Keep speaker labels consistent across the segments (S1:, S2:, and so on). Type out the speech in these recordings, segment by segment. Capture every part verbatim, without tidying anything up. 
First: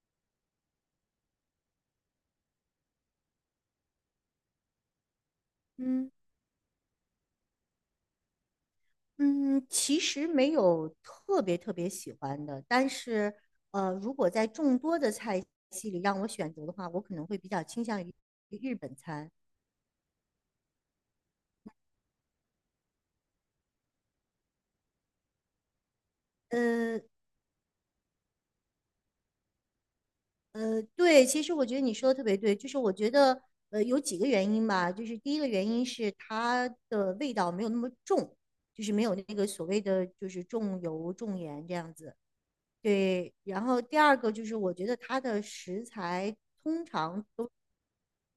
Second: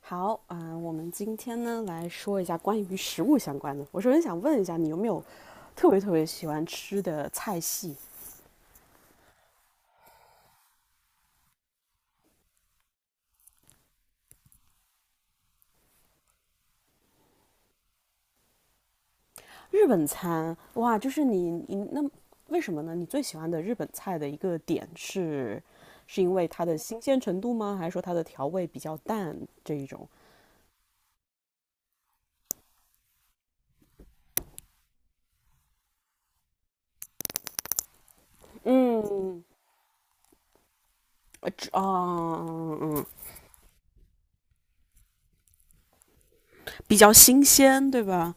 S1: 好啊、呃我们今天呢来说一下关于食物相关的。我首先想问一下，你有没有特别特
S2: 嗯
S1: 别喜欢吃的菜系？
S2: 嗯，其实没有特别特别喜欢的，但是呃，如果在众多的菜系里让我选择的话，我可能会比较倾向于日本餐。
S1: 日本餐，哇，就是你你那为什么呢？你最喜欢的日本菜的一个点是，是因为它的新
S2: 呃
S1: 鲜程度吗？还是说它的调味比较淡这一种？
S2: 呃，对，其实我觉得你说的特别对，就是我觉得呃有几个原因吧，就是第一个原因是它的味道没有那么重，就是没有那
S1: 嗯，
S2: 个所谓的就是重油重
S1: 呃，
S2: 盐这
S1: 啊，
S2: 样子。
S1: 呃嗯，嗯嗯
S2: 对，然后第二个就是我觉得它的食材通
S1: 比较
S2: 常，
S1: 新鲜，对吧？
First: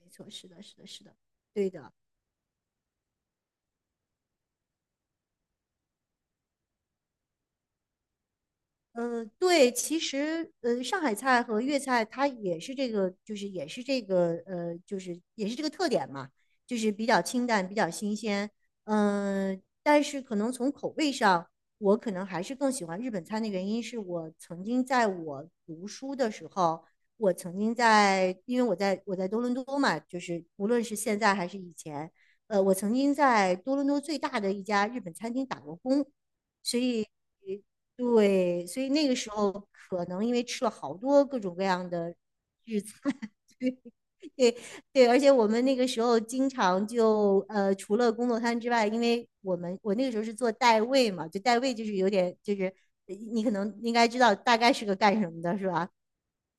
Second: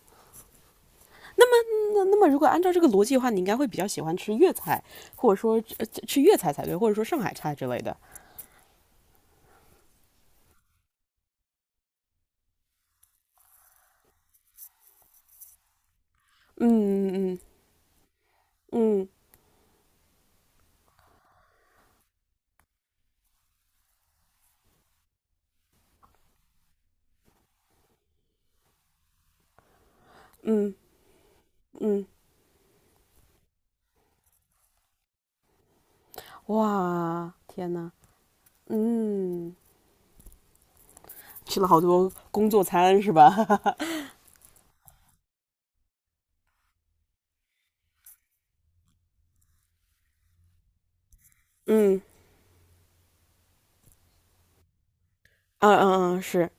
S2: 没错，是的，是的，是的，
S1: 那
S2: 对的。
S1: 么，那那么如果按照这个逻辑的话，你应该会比较喜欢吃粤菜，或者说呃吃粤菜才对，或者说上海菜之类的。
S2: 嗯、对，其实呃，上海菜和粤菜它也是这个，就是也是这个呃，就是也是这个特点嘛，就是比较
S1: 嗯嗯
S2: 清淡，比较新鲜。
S1: 嗯
S2: 嗯、但是可能从口味上，我可能还是更喜欢日本餐的原因是我曾经在我读书的时候，我曾经在，因为我在我在多伦多嘛，就是无论是现在还是以
S1: 嗯，嗯。
S2: 前，呃，我曾经在多伦多最大的一家日本餐厅打过工。所以，
S1: 哇，天呐，
S2: 对，所以那个时候
S1: 嗯，
S2: 可能因为吃了好多各种
S1: 吃
S2: 各
S1: 了好
S2: 样
S1: 多
S2: 的
S1: 工作
S2: 日餐，
S1: 餐是吧？
S2: 对对，而且我们那个时候经常就呃，除了工作餐之外，因为我们我那个时候是做代位嘛，就代位就是
S1: 嗯
S2: 有点就是呃你可能应该知道大概是个干什么的，是
S1: 嗯
S2: 吧？
S1: 嗯嗯是，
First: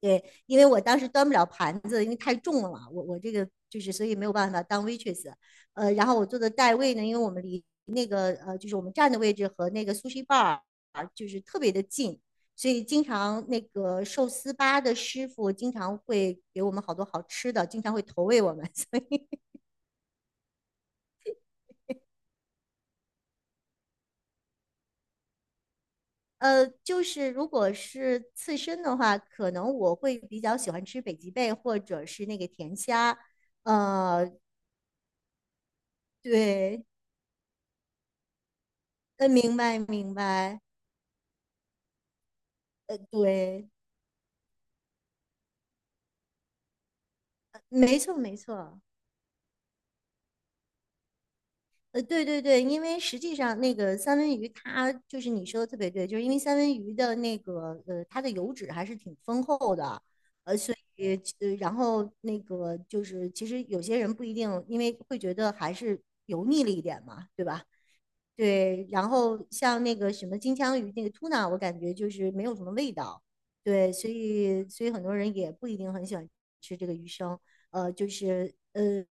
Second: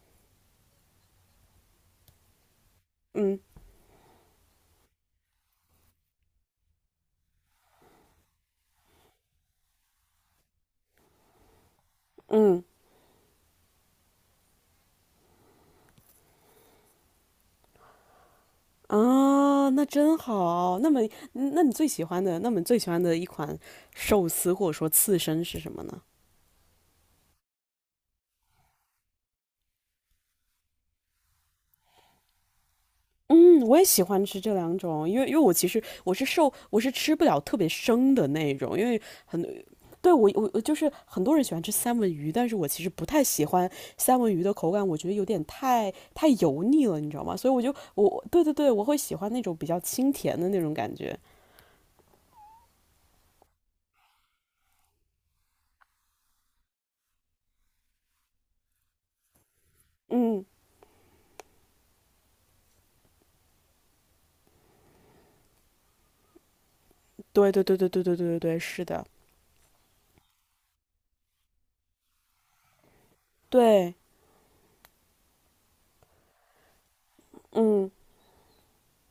S2: 对，因为我当时端不了盘子，因为太重了，我我这
S1: 嗯
S2: 个就是所以没有办法当 waitress。呃，然后我做的代位呢，因为我们离那个呃就是我们站的位置和那个 sushi bar 就是特别的近，
S1: 嗯。
S2: 所以经常那个寿司吧的师傅经常会给我们好多好吃的，经常会投喂我们。所以
S1: 啊，那真好。那么，那你最喜欢的，那么你最喜欢的一款寿司或者说刺身是什么呢？
S2: 呃，就是如果是刺身的话，可能我会比较喜欢吃北极贝或者是那个甜虾。
S1: 嗯，我也喜欢
S2: 呃，
S1: 吃这两种，因为因为我其实我是受我
S2: 对，
S1: 是吃不了特别生的那种，因为
S2: 呃，
S1: 很
S2: 明白
S1: 对
S2: 明
S1: 我我我
S2: 白。
S1: 就是很多人喜欢吃三文鱼，但是我其实不太喜欢
S2: 对，
S1: 三文鱼的口感，我觉得有点太太油腻了，你知道吗？所以我就
S2: 没错
S1: 我
S2: 没
S1: 对对对，
S2: 错，
S1: 我会喜欢那种比较清甜的那种感觉。
S2: 呃，对对对，因为实际上那个三文鱼它就是你说的特别对，就是因为三文鱼的那个呃它的油脂还是挺丰厚的，
S1: 嗯，
S2: 呃，所以呃然后那个就是其实有些人不一定，因为会觉得还是油腻了一点嘛，对
S1: 对对
S2: 吧？
S1: 对对对对对对对，是
S2: 对，
S1: 的，
S2: 然后像那个什么金枪鱼那个 tuna，我感觉就是没有什么味道，对，
S1: 对，
S2: 所以所以很多人也不一定很喜欢吃这个鱼生，
S1: 嗯
S2: 呃，就是呃，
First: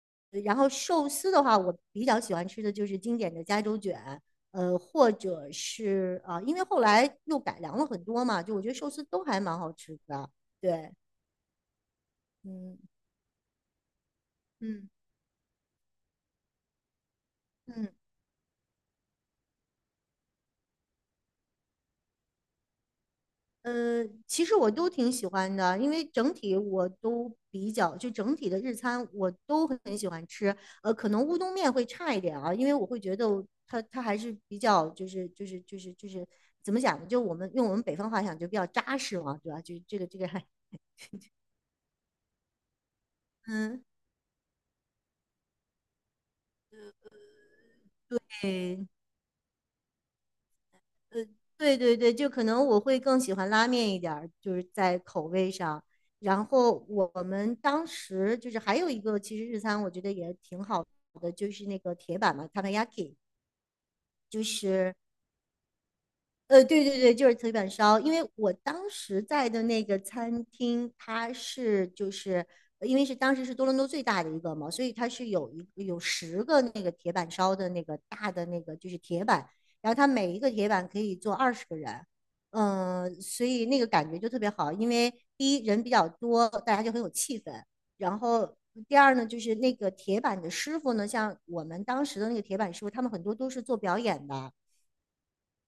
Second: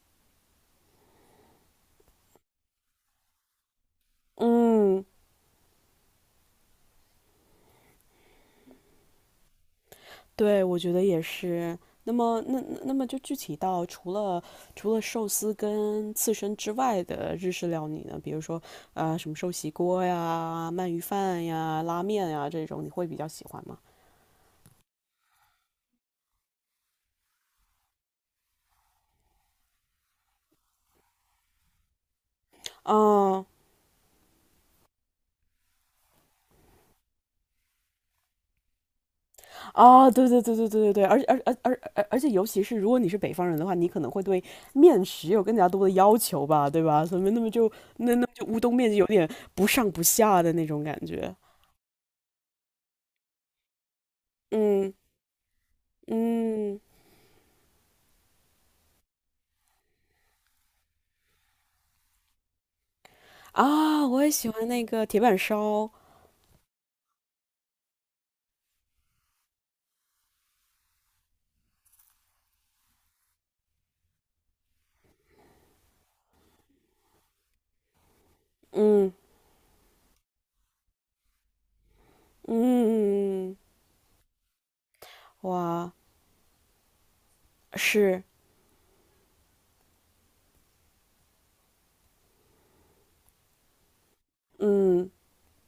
S2: 然后寿司的话，我比较喜欢吃的就是经典的加州卷，呃，
S1: 嗯。
S2: 或者是啊、呃因为后来又改良了很多嘛，就我觉得寿司都还蛮好吃的，
S1: 对，我觉
S2: 对，
S1: 得也是。那么，那
S2: 嗯
S1: 那那么就具体到除了
S2: 嗯
S1: 除了寿司跟刺身之外的日式料
S2: 嗯。
S1: 理呢，比如说呃什么寿喜锅呀、鳗鱼饭呀、拉面呀这种，你会比较喜欢吗？
S2: 呃，其实我都挺喜欢的，因为整体我都比较，就整体的日餐我都很喜欢吃。呃，可能乌冬面会差一点啊，因为我会觉得
S1: 嗯，
S2: 它它还是比较就是就是就是就是怎么讲呢？就我们用我们北方话讲就比较扎实嘛，对吧？就这个
S1: 啊，
S2: 这
S1: 对
S2: 个
S1: 对
S2: 还
S1: 对对对对对，而且而而而而而且尤其是如果你是北方人的话，
S2: 嗯，
S1: 你可能会对面食有更加多的要求吧，对吧？所以那么就那那么就乌冬
S2: 对，
S1: 面就有点不上不下的那种感
S2: 呃，
S1: 觉。
S2: 对对对，就可能我会更喜欢拉面一点儿，就是
S1: 嗯
S2: 在口味上。然
S1: 嗯。
S2: 后我们当时就是还有一个，其实日餐我觉得也挺好的，就是那个铁板嘛 t a k a y a k i
S1: 啊，我也
S2: 就
S1: 喜欢那
S2: 是
S1: 个铁板烧，
S2: 呃，对对对，就是铁板烧。因为我当时在的那个餐厅，它是就是呃因为是当时是多伦多最大的一个嘛，所以它是有一有十个那个铁板烧的那个大的那个就是
S1: 嗯
S2: 铁板，然后它每一个铁板可以坐二十个人，
S1: 嗯
S2: 嗯、所
S1: 嗯嗯，
S2: 以那个感觉就特别好。因为第一人比
S1: 哇，
S2: 较多，大家就很有气氛，然
S1: 是，
S2: 后。第二呢，就是那个铁板的师傅呢，像我们当时的那个铁板师傅，他们很多都是做表演的，
S1: 嗯，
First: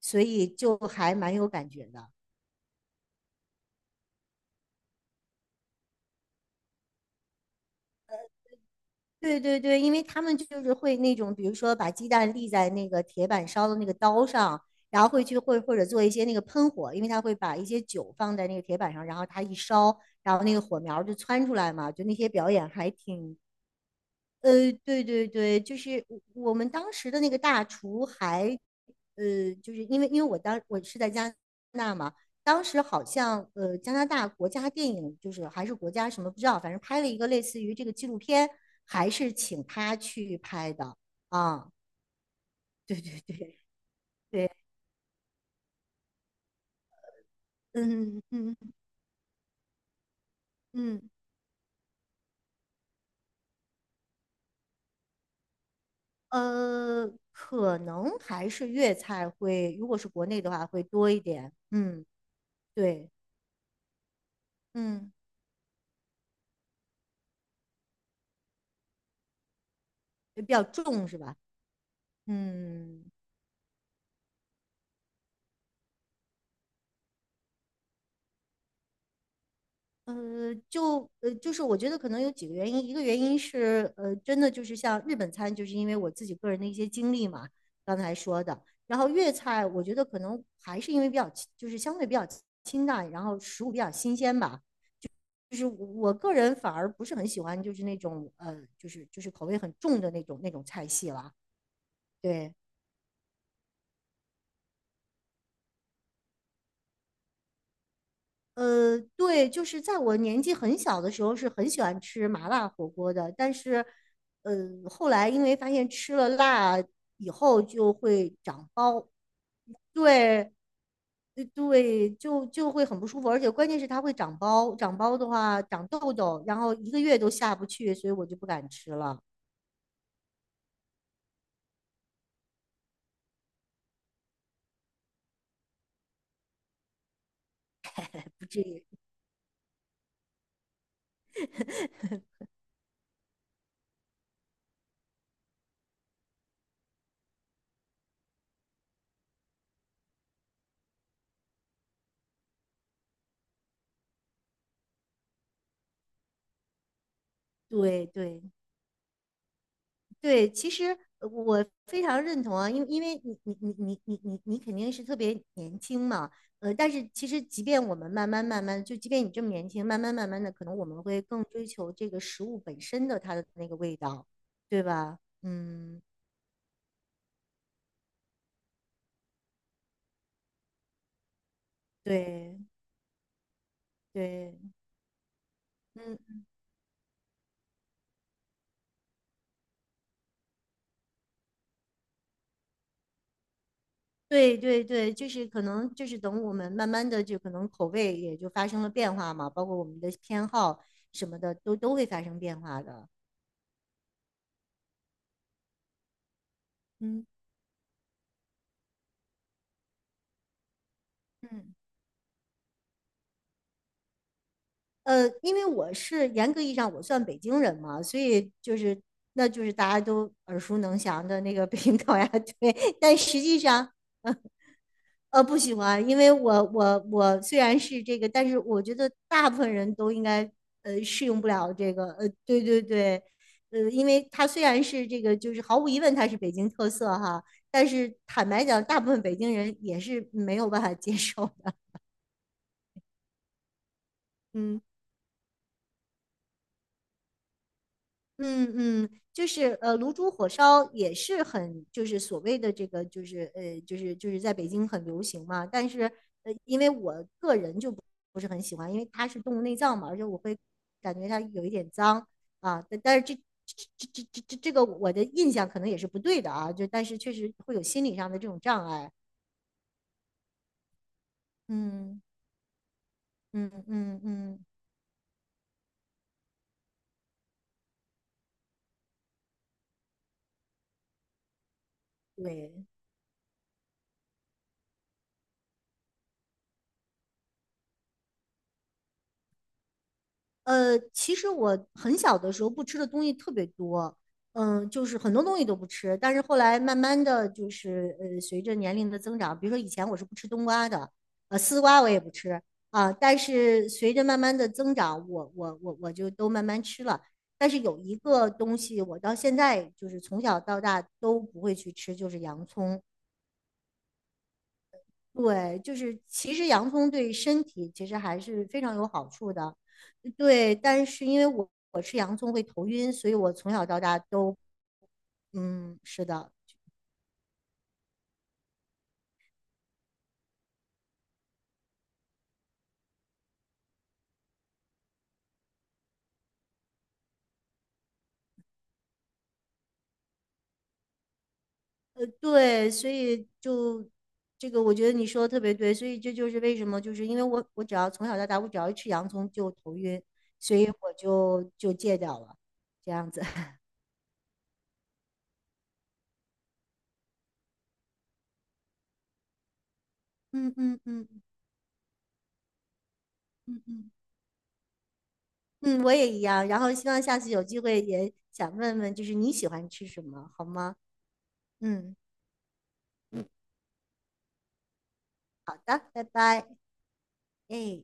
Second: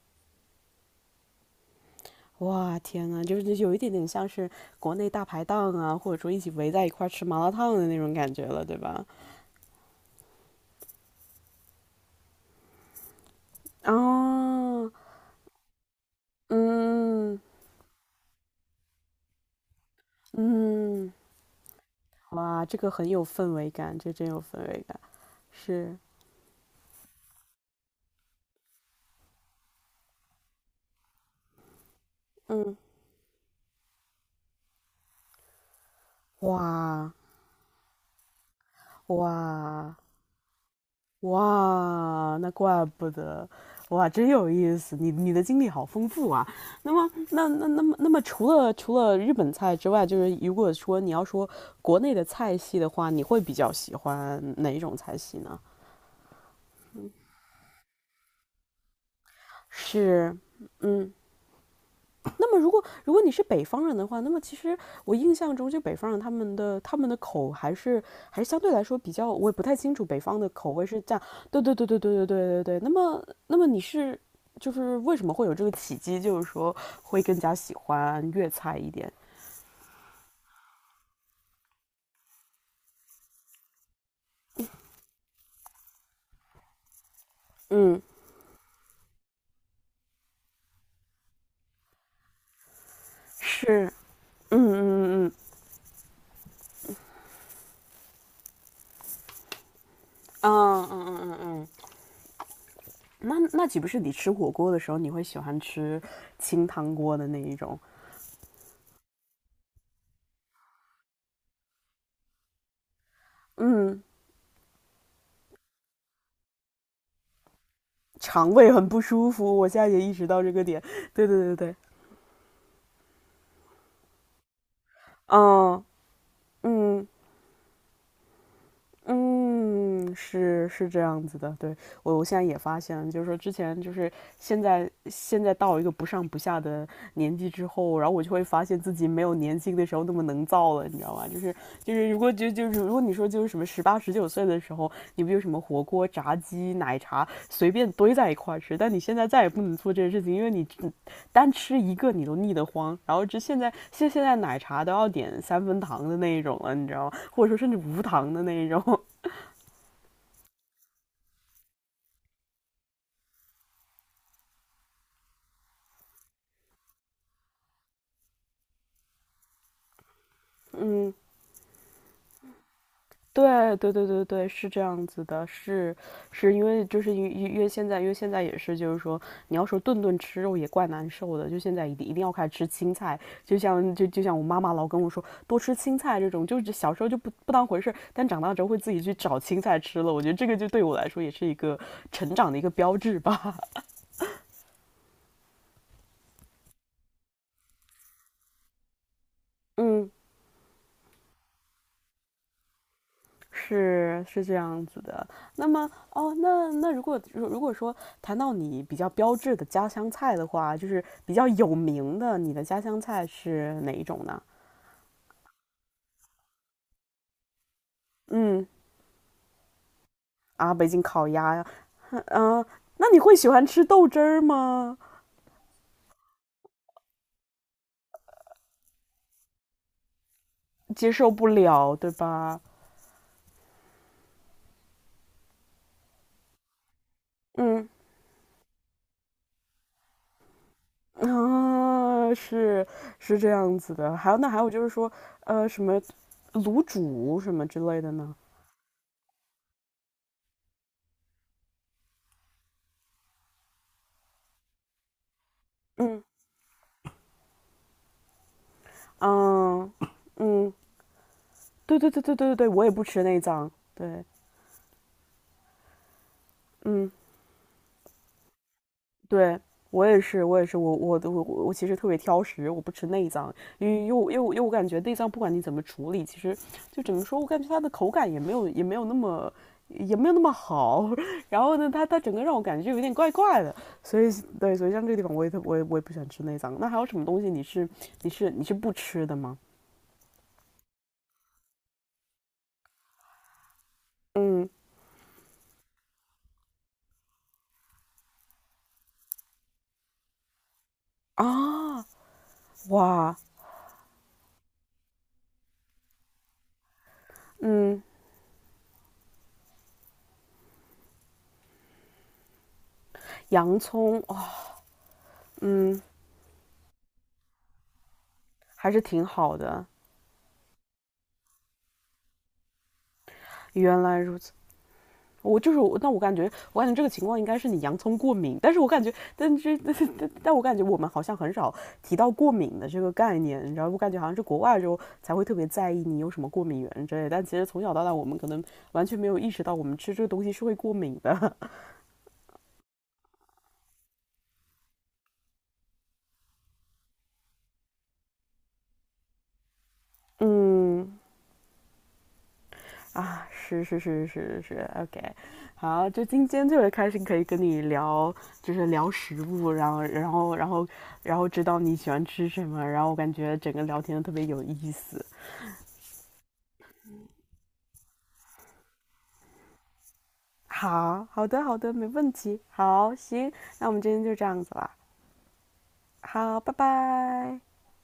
S2: 所以就还蛮有感觉的。
S1: 哇，天呐，就是有一点点像是国内大排档啊，或者说一起围在一块儿吃麻辣烫的那种感觉了，对吧？
S2: 对对对，因为他们就是会那种，比如说把鸡蛋立在那个铁板烧的那个刀上，
S1: 啊，
S2: 然后会去会或者做一些那个喷火，因为他会
S1: 嗯
S2: 把一些酒放在那个铁板上，然后它一烧，然后那个火苗
S1: 嗯，
S2: 就窜出来嘛，就那些表
S1: 哇，
S2: 演
S1: 这个
S2: 还
S1: 很有
S2: 挺
S1: 氛围感，这真有氛
S2: 呃，
S1: 围感，
S2: 对对对，就
S1: 是，
S2: 是我我们当时的那个大厨还，呃，就是因为因为我当我是在加拿大嘛，当
S1: 嗯，
S2: 时好像呃加拿大国家电影就是还是国家什么不知道，反正拍了
S1: 哇
S2: 一个类似于这个纪录片，还是请
S1: 哇。
S2: 他去拍的啊，
S1: 哇，那怪
S2: 对
S1: 不
S2: 对
S1: 得，
S2: 对
S1: 哇，真有
S2: 对，
S1: 意思，你你的经历好丰富啊。那么，那那那么那么，
S2: 嗯
S1: 除
S2: 嗯
S1: 了除了日本菜之外，就是如果说你
S2: 嗯，
S1: 要说国内的菜系的话，你会比较喜欢哪一种菜系呢？
S2: 呃，可能还是粤菜会，如果是国
S1: 是，
S2: 内的话会多
S1: 嗯，
S2: 一点，嗯，
S1: 那么，如果
S2: 对，
S1: 如果你是北方人的话，那么其实
S2: 嗯，
S1: 我印象中，就北方人他们的他们的口还是还是相对来说比较，我也不太清楚北方
S2: 比
S1: 的
S2: 较
S1: 口味是
S2: 重
S1: 这
S2: 是
S1: 样。
S2: 吧？
S1: 对对对对对对对对对。那
S2: 嗯，
S1: 么，那么你是就是为什么会有这个契机，就是说会更加喜欢粤菜一点？
S2: 呃，就呃，就是我觉得可能有几个原因，一个原因是，呃，真的就是像日本餐，就是因为我自己个人的一些经历嘛，刚
S1: 嗯，
S2: 才说的。然后粤菜，我觉得可能还是因为比较清就是相对比较清淡，然后食物比
S1: 是，
S2: 较新鲜
S1: 嗯
S2: 吧。
S1: 嗯嗯
S2: 就是我我个人反而不是很喜欢，就是那种呃，就是就是口味很重的那种那
S1: 嗯
S2: 种菜
S1: 嗯
S2: 系
S1: 嗯嗯
S2: 了。
S1: 嗯嗯。
S2: 对，
S1: 那那岂不是你吃火锅的时候，你会喜欢吃清汤锅的那一种？
S2: 呃，对，就是在我年纪很小的时候是很喜欢吃麻辣火锅的，但是，
S1: 嗯
S2: 呃，后来因为发现吃了辣以后就会
S1: 肠
S2: 长
S1: 胃很不
S2: 包，
S1: 舒服，我现在也意识
S2: 对，
S1: 到这个点。对对
S2: 呃
S1: 对对，
S2: 对，就就会很不舒服，而且关键是它会长包，长包的话
S1: 嗯
S2: 长痘痘，然后一个
S1: 嗯，
S2: 月都下不去，所以我就不敢吃了。
S1: 嗯，是是这样子的，对，我我现在也发现就是说之前就是现在现在到一个不上不下的年纪之后，然后我就会
S2: 不至
S1: 发现
S2: 于，
S1: 自己没有年轻的时候那么能造了，你知道吗？就是就 是如果就就是如果你说就是什么十八十九岁的时候，你不就什么火锅、炸鸡、奶茶随便堆在一块儿吃，但你现在再也不能做这些事情，因为你单吃一个你都腻得慌，然后这现在现现在奶茶都要点三分糖的那一种了，你知道吗？或者说甚至无
S2: 对
S1: 糖的
S2: 对。
S1: 那一种。
S2: 对，其实呃我非常认同啊，因为因为你你你你你你你肯定是特别年轻嘛，呃，但是其实即便我们慢慢慢慢，就即便你这么年轻，慢慢慢慢的，可能我们
S1: 嗯，
S2: 会更追求这个食物本身的它的那
S1: 对
S2: 个
S1: 对
S2: 味
S1: 对对
S2: 道，
S1: 对，是这
S2: 对
S1: 样
S2: 吧？
S1: 子的，是
S2: 嗯，
S1: 是因为就是因为因为现在因为现在也是就是说，你要说顿顿吃肉也怪难受的，就现在一定一定要开始
S2: 对
S1: 吃青菜，就像就就像我
S2: 对，
S1: 妈妈老跟我说多吃青菜这
S2: 嗯，
S1: 种，就是小时候就不不当回事但长大之后会自己去找青菜吃了，我觉得这个就对我来说也是一个成长的一个标志吧。
S2: 对对对，就是可能就是等我们慢慢的就可能口味也就发生了变化嘛，包括 我们
S1: 嗯。
S2: 的偏好什么的都都会发生变化的，
S1: 是是这样子的。那么哦，那那如果
S2: 嗯
S1: 如如果说谈到你比较标志的家乡菜的话，就是比较有
S2: 嗯。
S1: 名的，你的家乡菜是哪一种呢？
S2: 呃，因为我是严格意义上我算北京人嘛，所以
S1: 嗯。
S2: 就是那就是大家都耳
S1: 啊，
S2: 熟
S1: 北
S2: 能
S1: 京
S2: 详
S1: 烤
S2: 的那
S1: 鸭呀，
S2: 个北京烤鸭
S1: 嗯、
S2: 对，
S1: 那
S2: 但
S1: 你会
S2: 实
S1: 喜
S2: 际
S1: 欢吃
S2: 上
S1: 豆汁儿吗？
S2: 呃不喜欢，因为我我我虽然是这个，但是我觉得大部分人都应该呃
S1: 接
S2: 适
S1: 受
S2: 用
S1: 不
S2: 不了这
S1: 了，
S2: 个，
S1: 对
S2: 呃
S1: 吧？
S2: 对对对，呃因为它虽然是这个就是毫无疑问它是北京特色哈，但
S1: 嗯。
S2: 是坦白讲，大部分北京人也是没有办法接受的。
S1: 啊，是是这样子的。还有那还有就
S2: 嗯。
S1: 是说，呃，什么卤煮什么之类的呢？
S2: 嗯嗯，就是呃，卤煮火烧也是很，就是所谓的这个，就是呃，就是就是在北京很流行嘛，但是
S1: 嗯
S2: 不是很喜欢，因为它是动物内
S1: 嗯
S2: 脏嘛，而且我会
S1: 嗯。
S2: 感觉它有一点
S1: 对对对
S2: 脏
S1: 对对对对，我
S2: 啊，
S1: 也
S2: 但
S1: 不
S2: 但是
S1: 吃
S2: 这
S1: 内脏。
S2: 这这
S1: 对，
S2: 这这这个我的印象可能也是不对的啊，就但
S1: 嗯，
S2: 是确实会有心理上的这种障碍，
S1: 对我也是，我也是，我我我我其实特别
S2: 嗯
S1: 挑食，我不吃内脏，
S2: 嗯
S1: 因为因又
S2: 嗯
S1: 因为我因
S2: 嗯，
S1: 为我感觉内脏不管你怎么处理，其实就怎么说，我感觉它的口感也没有也没有那么也没有那么好。然后呢，它它整个让我感觉
S2: 对，
S1: 就有点怪怪的，所以对，所以像这个地方我也特我也我也不喜欢吃内脏。那还有什么东西你是你是你是不吃的吗？
S2: 呃，其实我很小的时候不吃的东西特别多，
S1: 嗯
S2: 嗯，就是很多东西都不吃。但是后来慢慢的就是，呃，随着年龄的增长，比如说以前我是不吃冬瓜的，呃，丝瓜
S1: 啊
S2: 我也不吃啊。
S1: 哇
S2: 但是随着慢慢的增长，我我我我就都慢慢吃了。但是有
S1: 嗯，
S2: 一个东西，我到现在就是从小到大都不会去吃，就是洋葱。
S1: 洋葱哦
S2: 对，就
S1: 嗯
S2: 是其实洋葱对身体其实还是非
S1: 还
S2: 常
S1: 是
S2: 有
S1: 挺
S2: 好处
S1: 好
S2: 的，
S1: 的。
S2: 对。但是因为我我吃洋葱会头晕，所以我从小到
S1: 原
S2: 大
S1: 来如此，
S2: 都
S1: 我就是我，
S2: 嗯
S1: 那我
S2: 是
S1: 感觉，
S2: 的，
S1: 我感觉这个情况应该是你洋葱过敏，但是我感觉，但是但是但我感觉我们好像很少提到过敏的这个概念，你知道，我感觉好像是国外之后才会特别在意你有什么过敏源之类的，但其实从小到大我们可能完全没有意识到我们吃这个东西是会过敏的，
S2: 呃对，所以就这个我觉得你说的特别对，所以这就是为什么就是因为我我只要从小到大我只要一吃洋葱就头晕，所以我
S1: 嗯，
S2: 就就戒掉了，这样子。
S1: 啊，是是是是是，OK，好，就今天特别开心，可以跟你聊，就是聊食物，然后然后然
S2: 嗯
S1: 后
S2: 嗯
S1: 然
S2: 嗯
S1: 后知道你喜欢吃什么，然后我感觉整个
S2: 嗯
S1: 聊
S2: 嗯，
S1: 天特别有意思。
S2: 嗯，我也一样。然后希望下次有机会也想问问，就是你喜欢吃什么，好吗？
S1: 好好的好的，没
S2: 嗯。
S1: 问题。好，行，那我们今天就这样子了。
S2: 拜
S1: 好，
S2: 拜，
S1: 拜拜。
S2: 哎。